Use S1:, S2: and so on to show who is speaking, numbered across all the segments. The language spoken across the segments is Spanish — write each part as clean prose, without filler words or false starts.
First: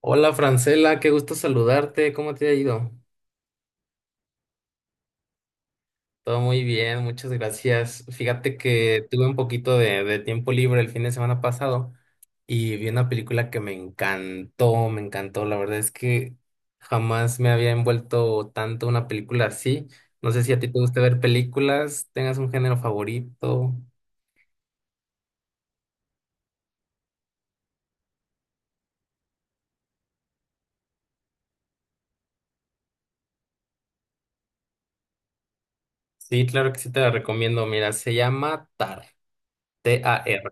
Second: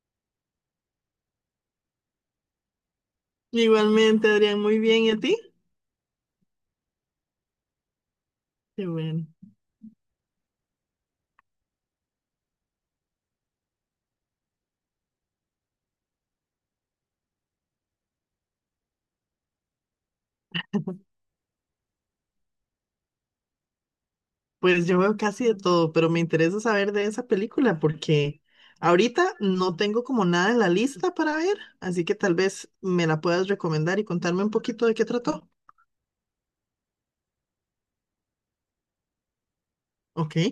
S1: Hola Francela, qué gusto saludarte. ¿Cómo te ha ido?
S2: Igualmente, Adrián, muy bien. ¿Y a ti?
S1: Todo muy bien, muchas gracias. Fíjate
S2: Qué
S1: que tuve
S2: bueno.
S1: un poquito de tiempo libre el fin de semana pasado y vi una película que me encantó, me encantó. La verdad es que jamás me había envuelto tanto una película así. No sé si a ti te gusta ver películas, tengas un género favorito.
S2: Pues yo veo casi de todo, pero me interesa saber de esa película porque ahorita no tengo como nada en la lista para ver, así que tal vez me la puedas recomendar y contarme un poquito de qué trató.
S1: Sí, claro que sí te la recomiendo. Mira, se llama TAR,
S2: Ok.
S1: TAR.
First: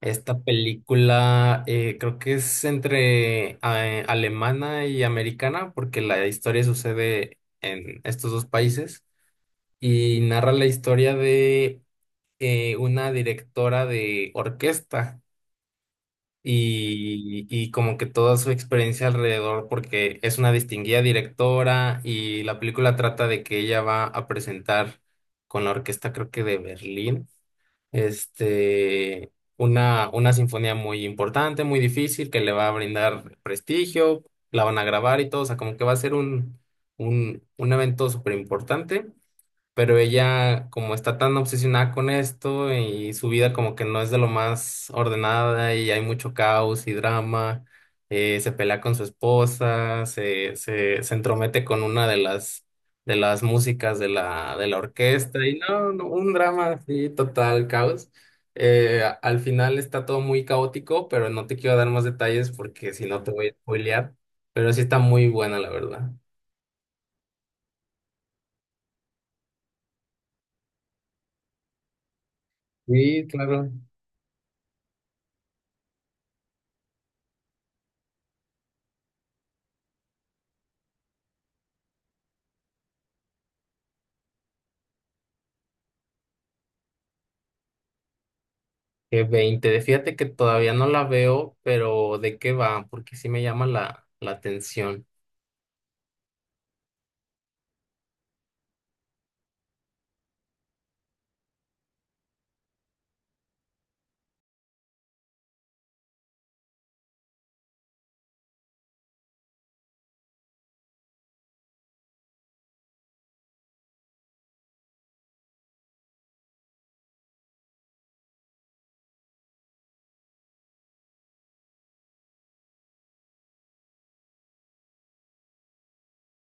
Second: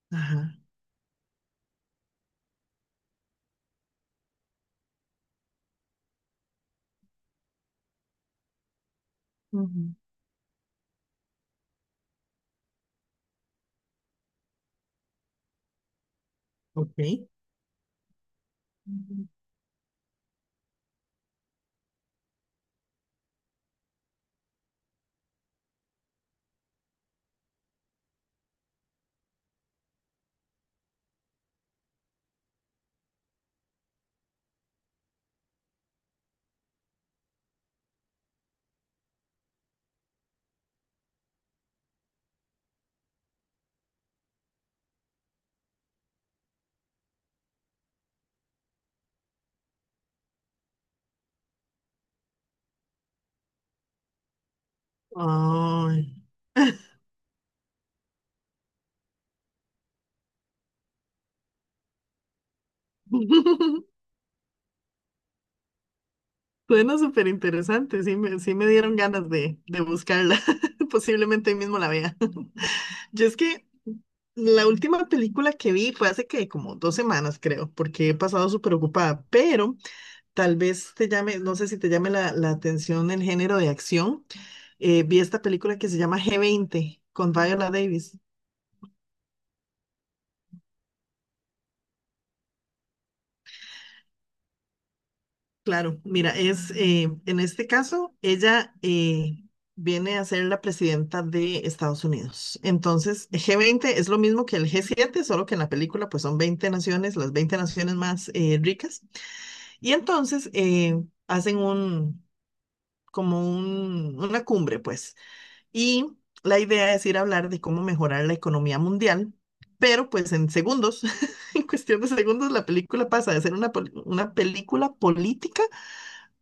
S1: Esta
S2: Ajá.
S1: película, creo que es entre, alemana y americana, porque la historia sucede en estos dos países
S2: Ujú.
S1: y narra la historia de, una directora de orquesta,
S2: Ok.
S1: y como que toda su experiencia
S2: Ujú.
S1: alrededor, porque es una distinguida directora y la película trata de que ella va a presentar con la orquesta, creo que de Berlín, este, una sinfonía muy importante, muy difícil, que le va a brindar prestigio. La van a grabar y todo, o sea, como que va a ser un evento súper importante, pero ella como está tan obsesionada con esto y su vida como que no es de lo más ordenada y hay mucho caos y drama. Se pelea con su esposa, se entromete con una de las músicas de la orquesta y no, no,
S2: Ay.
S1: un drama así, total caos. Al final está todo muy caótico, pero no te quiero dar más detalles porque si no te voy a spoilear, pero sí está muy buena la verdad.
S2: Suena súper interesante, sí me dieron ganas de buscarla. Posiblemente hoy mismo la vea.
S1: Sí,
S2: Yo es que
S1: claro.
S2: la última película que vi fue hace que como 2 semanas, creo, porque he pasado súper ocupada, pero tal vez te llame, no sé si te llame la atención el género de acción. Vi esta película que se llama G20 con Viola Davis.
S1: Que 20, fíjate que todavía no la veo, pero ¿de qué va? Porque sí me llama la atención.
S2: Claro, mira, es en este caso, ella viene a ser la presidenta de Estados Unidos. Entonces, G20 es lo mismo que el G7, solo que en la película pues son 20 naciones, las 20 naciones más ricas. Y entonces hacen una cumbre, pues. Y la idea es ir a hablar de cómo mejorar la economía mundial, pero pues en segundos, en cuestión de segundos, la película pasa de ser una película política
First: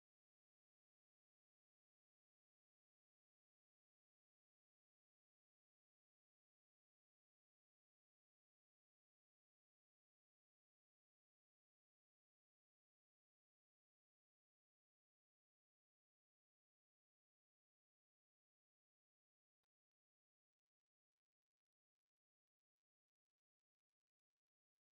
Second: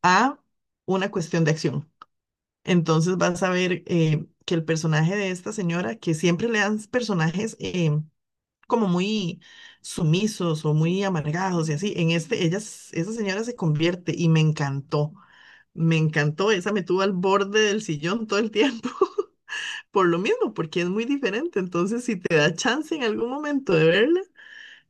S2: a una cuestión de acción. Entonces vas a ver que el personaje de esta señora, que siempre le dan personajes como muy sumisos o muy amargados y así, en este, esa señora se convierte y me encantó, esa me tuvo al borde del sillón todo el tiempo. Por lo mismo, porque es muy diferente. Entonces, si te da chance en algún momento de verla,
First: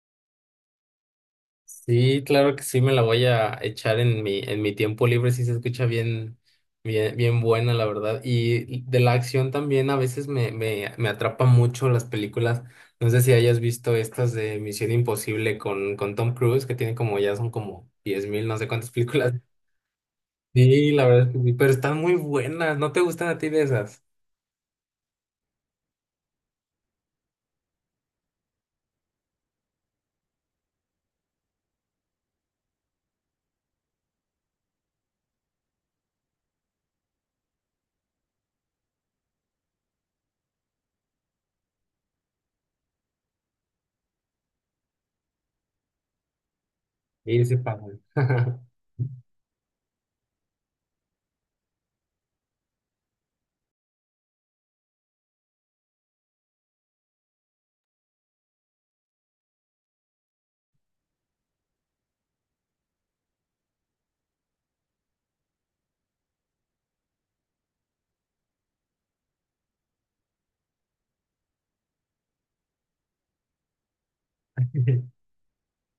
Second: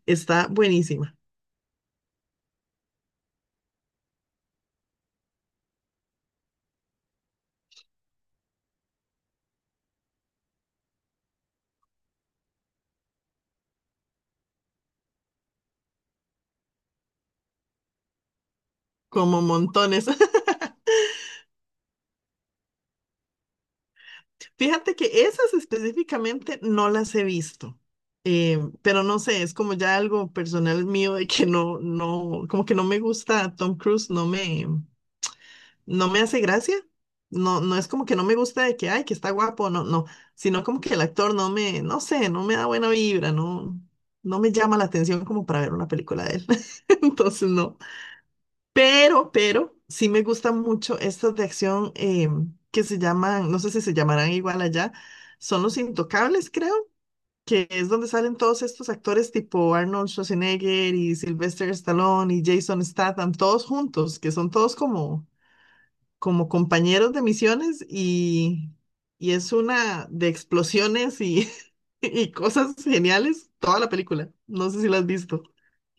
S2: está buenísima.
S1: Sí, claro que sí me la voy a echar en mi tiempo libre, sí se escucha bien, bien, bien buena, la verdad. Y de la acción también a veces me atrapa mucho las películas. No sé si hayas visto estas de Misión Imposible con Tom Cruise, que tiene como, ya son como 10.000, no sé cuántas películas.
S2: Como montones.
S1: Sí, la verdad es que sí, pero están muy buenas. ¿No te gustan a ti de esas?
S2: Fíjate que esas específicamente no las he visto, pero no sé, es como ya algo personal mío de que no, no, como que no me gusta Tom Cruise, no me hace gracia. No, no es como que no me gusta de que, ay, que está guapo, no, no, sino como que el actor no me, no sé, no me da buena vibra, no, no me llama la atención como para ver una película de él.
S1: Sí,
S2: Entonces,
S1: sí,
S2: no.
S1: pasan.
S2: Sí me gustan mucho estas de acción que se llaman, no sé si se llamarán igual allá, son Los Intocables, creo, que es donde salen todos estos actores tipo Arnold Schwarzenegger y Sylvester Stallone y Jason Statham, todos juntos, que son todos como, como compañeros de misiones y es una de explosiones y, y cosas geniales, toda la película. No sé si la has visto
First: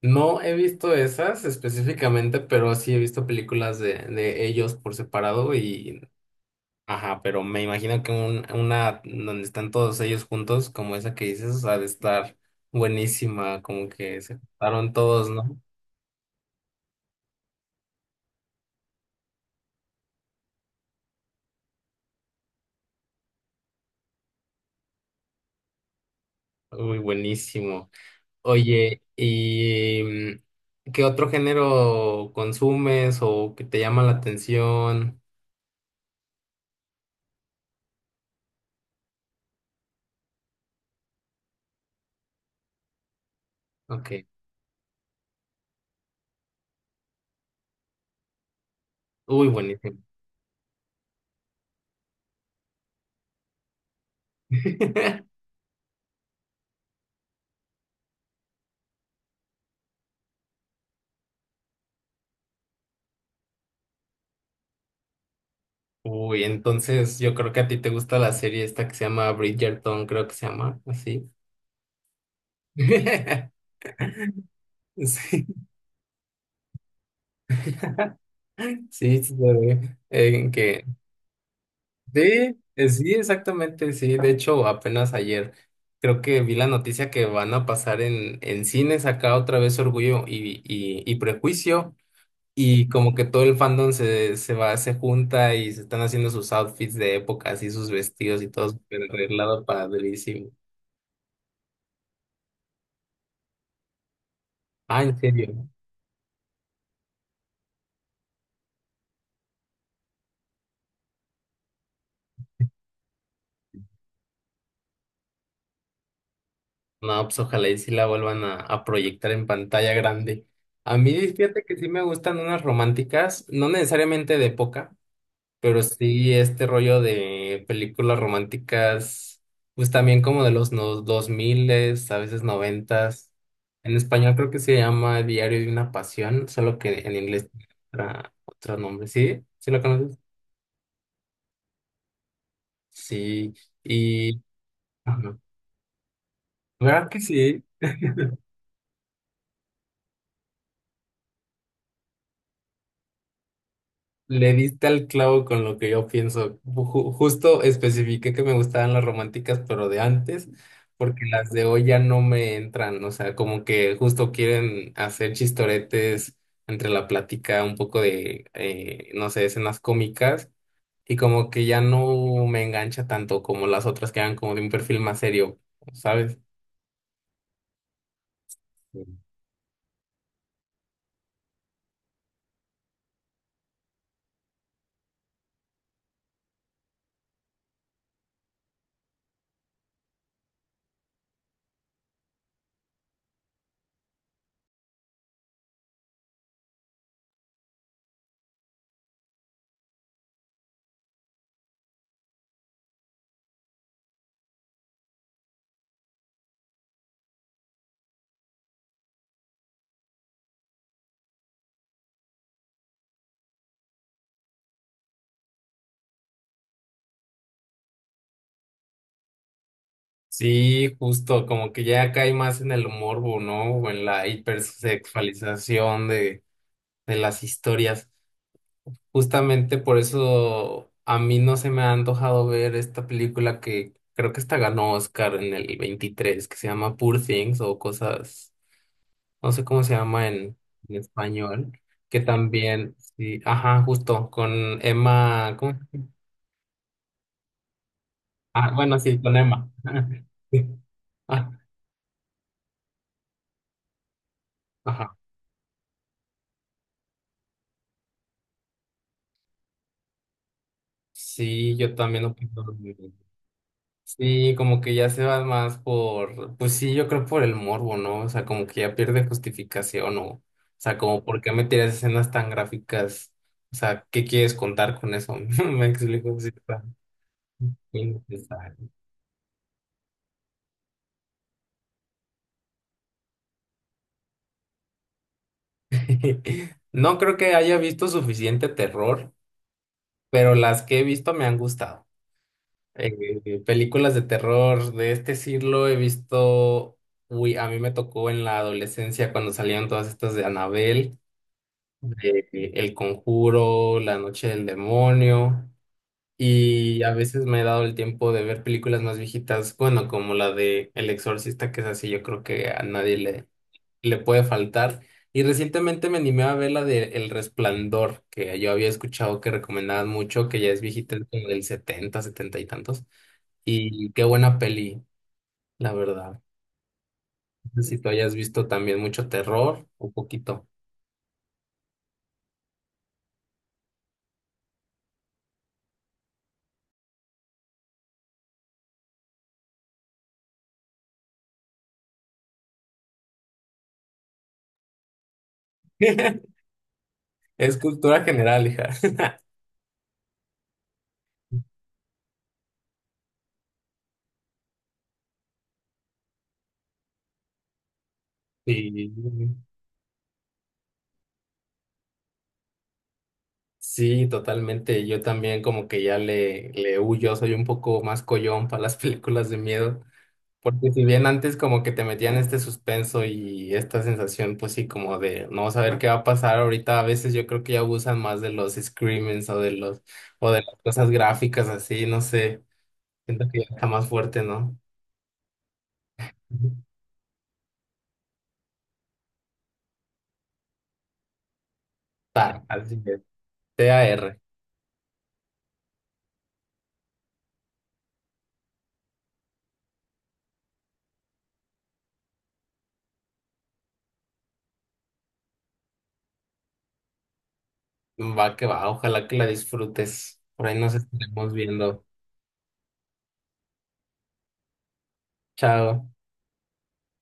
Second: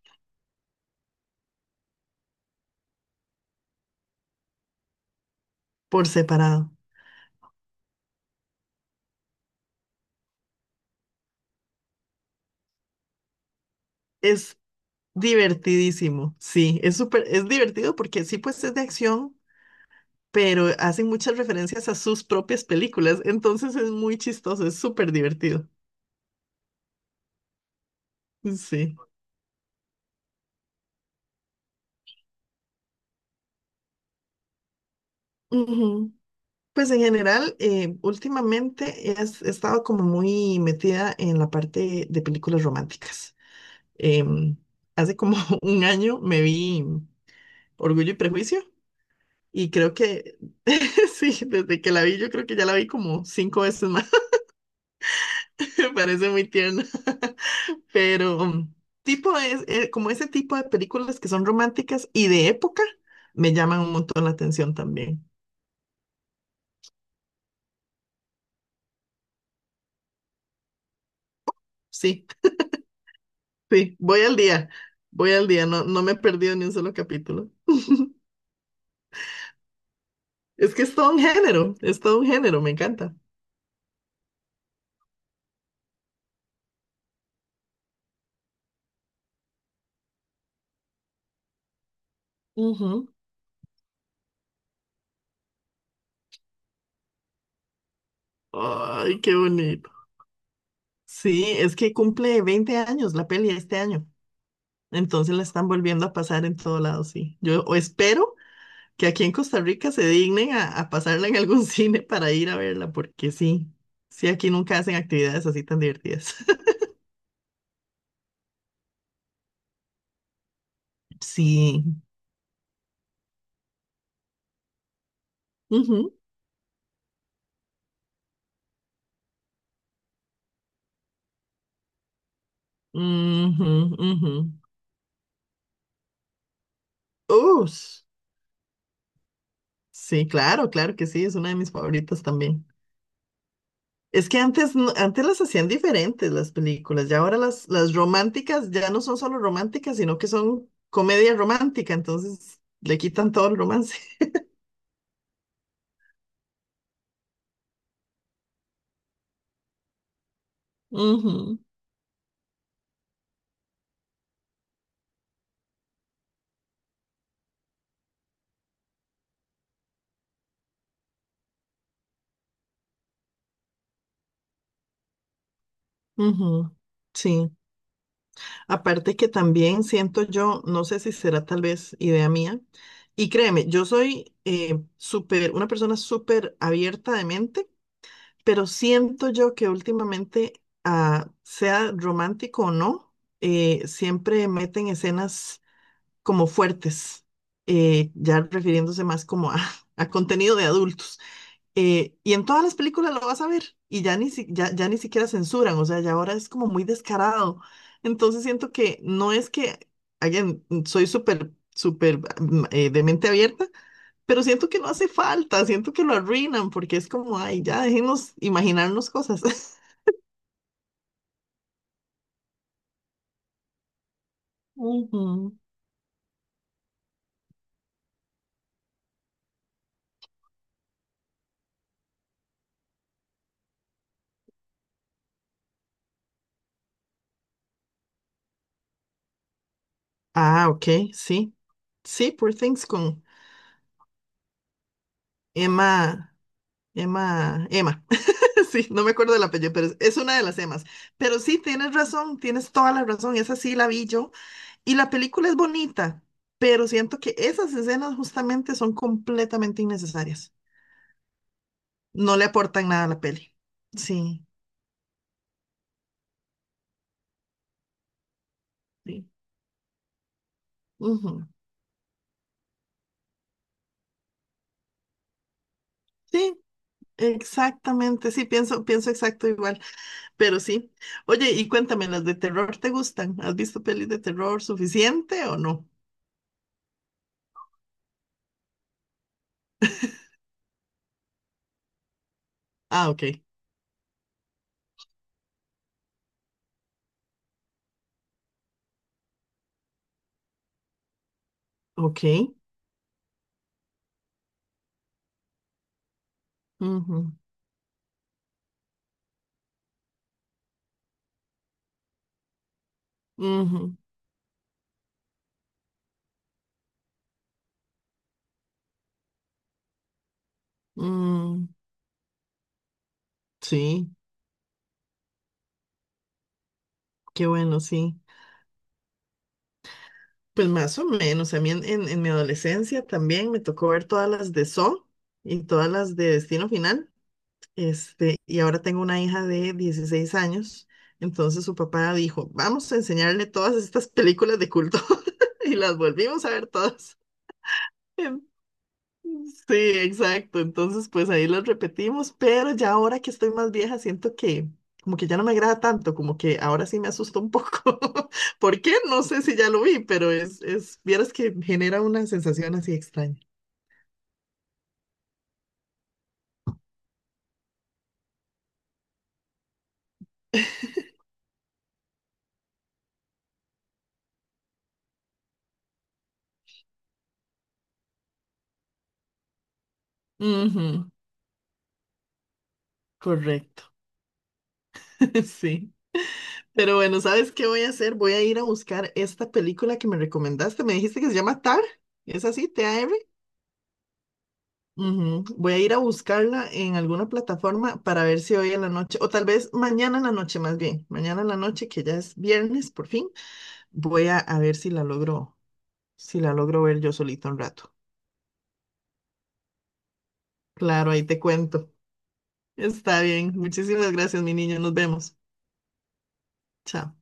S1: No he visto esas específicamente, pero sí he visto películas de ellos por separado
S2: por separado.
S1: ajá, pero me imagino que una donde están todos ellos juntos, como esa que dices, ha de estar buenísima, como que se
S2: Es
S1: juntaron todos, ¿no?
S2: divertidísimo, sí, es súper, es divertido porque sí, pues es de acción, pero hacen muchas referencias a sus propias películas, entonces es muy chistoso, es súper divertido,
S1: Uy, buenísimo.
S2: sí.
S1: Oye, ¿y qué otro género consumes o que te llama la atención?
S2: Ujú. Pues en general, últimamente he estado como muy metida en la parte de películas románticas.
S1: Ok,
S2: Em, hace como un año me vi Orgullo y Prejuicio
S1: uy,
S2: y creo
S1: buenísimo.
S2: que, sí, desde que la vi, yo creo que ya la vi como cinco veces más, me parece muy tierna. Pero tipo es, como ese tipo de películas que son románticas y de época me llaman un montón la atención también.
S1: Uy, entonces yo creo que a ti te gusta la serie esta que se llama Bridgerton, creo que se llama así.
S2: Sí, sí, voy
S1: Sí,
S2: al día, no, no me he perdido ni un solo capítulo.
S1: sí, sí, se ve.
S2: Es que es todo un género, es todo un
S1: Sí,
S2: género, me
S1: sí,
S2: encanta.
S1: exactamente, sí. De hecho, apenas ayer creo que vi la noticia que van a pasar en, cines acá otra vez Orgullo y Prejuicio. Y
S2: Ujú.
S1: como que todo el fandom se va, se junta y se están haciendo sus outfits de época, así sus vestidos y todo súper
S2: Ay, qué
S1: arreglado para
S2: bonito.
S1: durísimo.
S2: Sí, es que cumple 20 años la peli este año,
S1: Ah, ¿en
S2: entonces la están
S1: serio?
S2: volviendo a pasar en todo lado, sí. Yo o espero que aquí en Costa Rica se dignen a pasarla en algún cine para ir a verla, porque sí, sí, aquí nunca hacen actividades así tan divertidas.
S1: No, pues ojalá y sí la vuelvan a proyectar en pantalla grande. A mí, fíjate que
S2: Sí.
S1: sí me gustan unas románticas, no necesariamente de época, pero
S2: Ujú,
S1: sí este rollo de películas románticas, pues también como de los, no, 2000, a veces 90.
S2: ujú,
S1: En
S2: ujú.
S1: español creo que se llama Diario de una Pasión, solo que en inglés tiene
S2: Ush.
S1: otra, otro nombre. ¿Sí? ¿Sí lo conoces?
S2: Sí, claro, claro que sí, es una de mis favoritas también.
S1: Sí.
S2: Es que
S1: Y...
S2: antes, antes
S1: ajá.
S2: las hacían diferentes las películas,
S1: ¿Verdad que
S2: ya ahora
S1: sí?
S2: las románticas ya no son solo románticas, sino que son comedia romántica, entonces le quitan todo el romance.
S1: Le diste al clavo con lo que yo pienso. Justo especifiqué que me gustaban las románticas, pero de antes, porque las
S2: Ujú,
S1: de hoy ya no me entran. O sea, como que justo quieren hacer chistoretes entre la plática, un poco de, no sé, escenas cómicas, y como que ya no me engancha tanto como las otras, que eran como de un perfil más serio, ¿sabes?
S2: ujú. Sí.
S1: Sí.
S2: Aparte que también siento yo, no sé si será tal vez idea mía, y créeme, yo soy súper, una persona súper abierta de mente, pero siento yo que últimamente, ah, sea romántico o no, siempre meten escenas como fuertes, ya refiriéndose más como a, a contenido de adultos. Y en todas las películas lo vas a ver y ya ni siquiera censuran, o sea, ya ahora es como muy descarado. Entonces siento que no es que, again, soy súper, súper de mente abierta, pero siento que no hace falta, siento que lo arruinan porque es como, ay, ya dejemos imaginarnos cosas.
S1: Sí, justo, como que ya cae más en el morbo, ¿no? O en la
S2: Ujú.
S1: hipersexualización de las historias. Justamente por eso a mí no se me ha antojado ver esta película, que creo que esta ganó Oscar en el 23, que se llama Poor Things o cosas, no sé cómo se llama en,
S2: Ah,
S1: en
S2: ok, sí,
S1: español, que
S2: sí, Poor Things
S1: también,
S2: con
S1: sí, ajá, justo con Emma, ¿cómo?
S2: Emma, Emma, Emma.
S1: Ah,
S2: Sí,
S1: bueno,
S2: no me
S1: sí,
S2: acuerdo
S1: con
S2: del
S1: Emma.
S2: apellido, pero es una de las
S1: Sí.
S2: emas. Pero
S1: Ah,
S2: sí, tienes razón, tienes toda la razón, esa sí la vi yo. Y la
S1: ajá.
S2: película es bonita, pero siento que esas escenas justamente son completamente innecesarias.
S1: Sí, yo también
S2: No le
S1: opino.
S2: aportan nada a la peli. Sí,
S1: Sí, como que ya se va más por, pues sí, yo creo, por el morbo, ¿no? O sea, como que ya pierde
S2: sí.
S1: justificación, o sea, como ¿por
S2: Ujú.
S1: qué me tiras escenas tan gráficas? O sea, ¿qué quieres contar con eso? Me explico, sí,
S2: Sí,
S1: está
S2: exactamente, sí, pienso,
S1: innecesario.
S2: pienso exacto igual, pero sí. Oye, y cuéntame, ¿las de terror te gustan? ¿Has visto pelis de terror suficiente o no?
S1: No creo que haya visto suficiente terror, pero las que he visto me han gustado.
S2: Ah, ok,
S1: Películas de terror de este siglo he visto, uy, a mí me tocó en la adolescencia cuando salieron todas estas de Anabel,
S2: ok.
S1: de El Conjuro, La Noche del Demonio, y a
S2: Ujú,
S1: veces me he dado el tiempo de ver películas más viejitas, bueno, como la de El Exorcista, que es así, yo creo que a nadie le,
S2: ujú,
S1: le puede faltar. Y recientemente me animé a ver la de El Resplandor, que yo había escuchado que recomendaban mucho, que ya es viejita, es como del
S2: mm,
S1: setenta y tantos.
S2: sí.
S1: Y qué buena peli, la verdad.
S2: Qué bueno,
S1: No sé si tú
S2: sí.
S1: hayas visto también mucho terror, un poquito.
S2: Pues más o menos. A mí en mi adolescencia también me tocó ver todas las de Saw y todas las de Destino Final. Este, y ahora tengo una hija de 16 años. Entonces su papá dijo, vamos a enseñarle todas estas películas de culto. Y las volvimos a ver todas.
S1: Es cultura general, hija.
S2: Sí, exacto. Entonces, pues ahí los repetimos, pero ya ahora que estoy más vieja, siento que como que ya no me agrada tanto, como que ahora sí me asusta un poco. ¿Por qué?
S1: Sí.
S2: No sé si ya lo vi, pero es, vieras que genera una sensación así extraña.
S1: Sí, totalmente. Yo también como que ya le huyo, soy un poco más collón para las películas de miedo, porque si bien antes como que te metían este suspenso y esta sensación pues sí, como de no saber qué va a pasar, ahorita a veces yo creo que ya abusan más de los screamings, o de las
S2: Ujú,
S1: cosas gráficas así, no sé, siento que ya está
S2: correcto.
S1: más fuerte, ¿no?
S2: Sí.
S1: Ujú.
S2: Pero bueno, ¿sabes qué voy a hacer? Voy a ir a buscar esta película que me recomendaste. Me dijiste que se llama Tar. ¿Es
S1: Ta,
S2: así?
S1: así
S2: ¿T-A-R?
S1: es. TAR,
S2: Ujú. Voy a ir a buscarla en alguna plataforma para ver si hoy en la noche, o tal vez mañana en la noche más bien, mañana en la noche que ya es viernes por fin, voy a ver si la logro, si la logro ver yo solito un rato.
S1: va que va, ojalá que la disfrutes. Por ahí nos
S2: Claro, ahí te
S1: estaremos
S2: cuento.
S1: viendo.
S2: Está bien. Muchísimas gracias, mi niño. Nos vemos.
S1: Chao.
S2: Chao.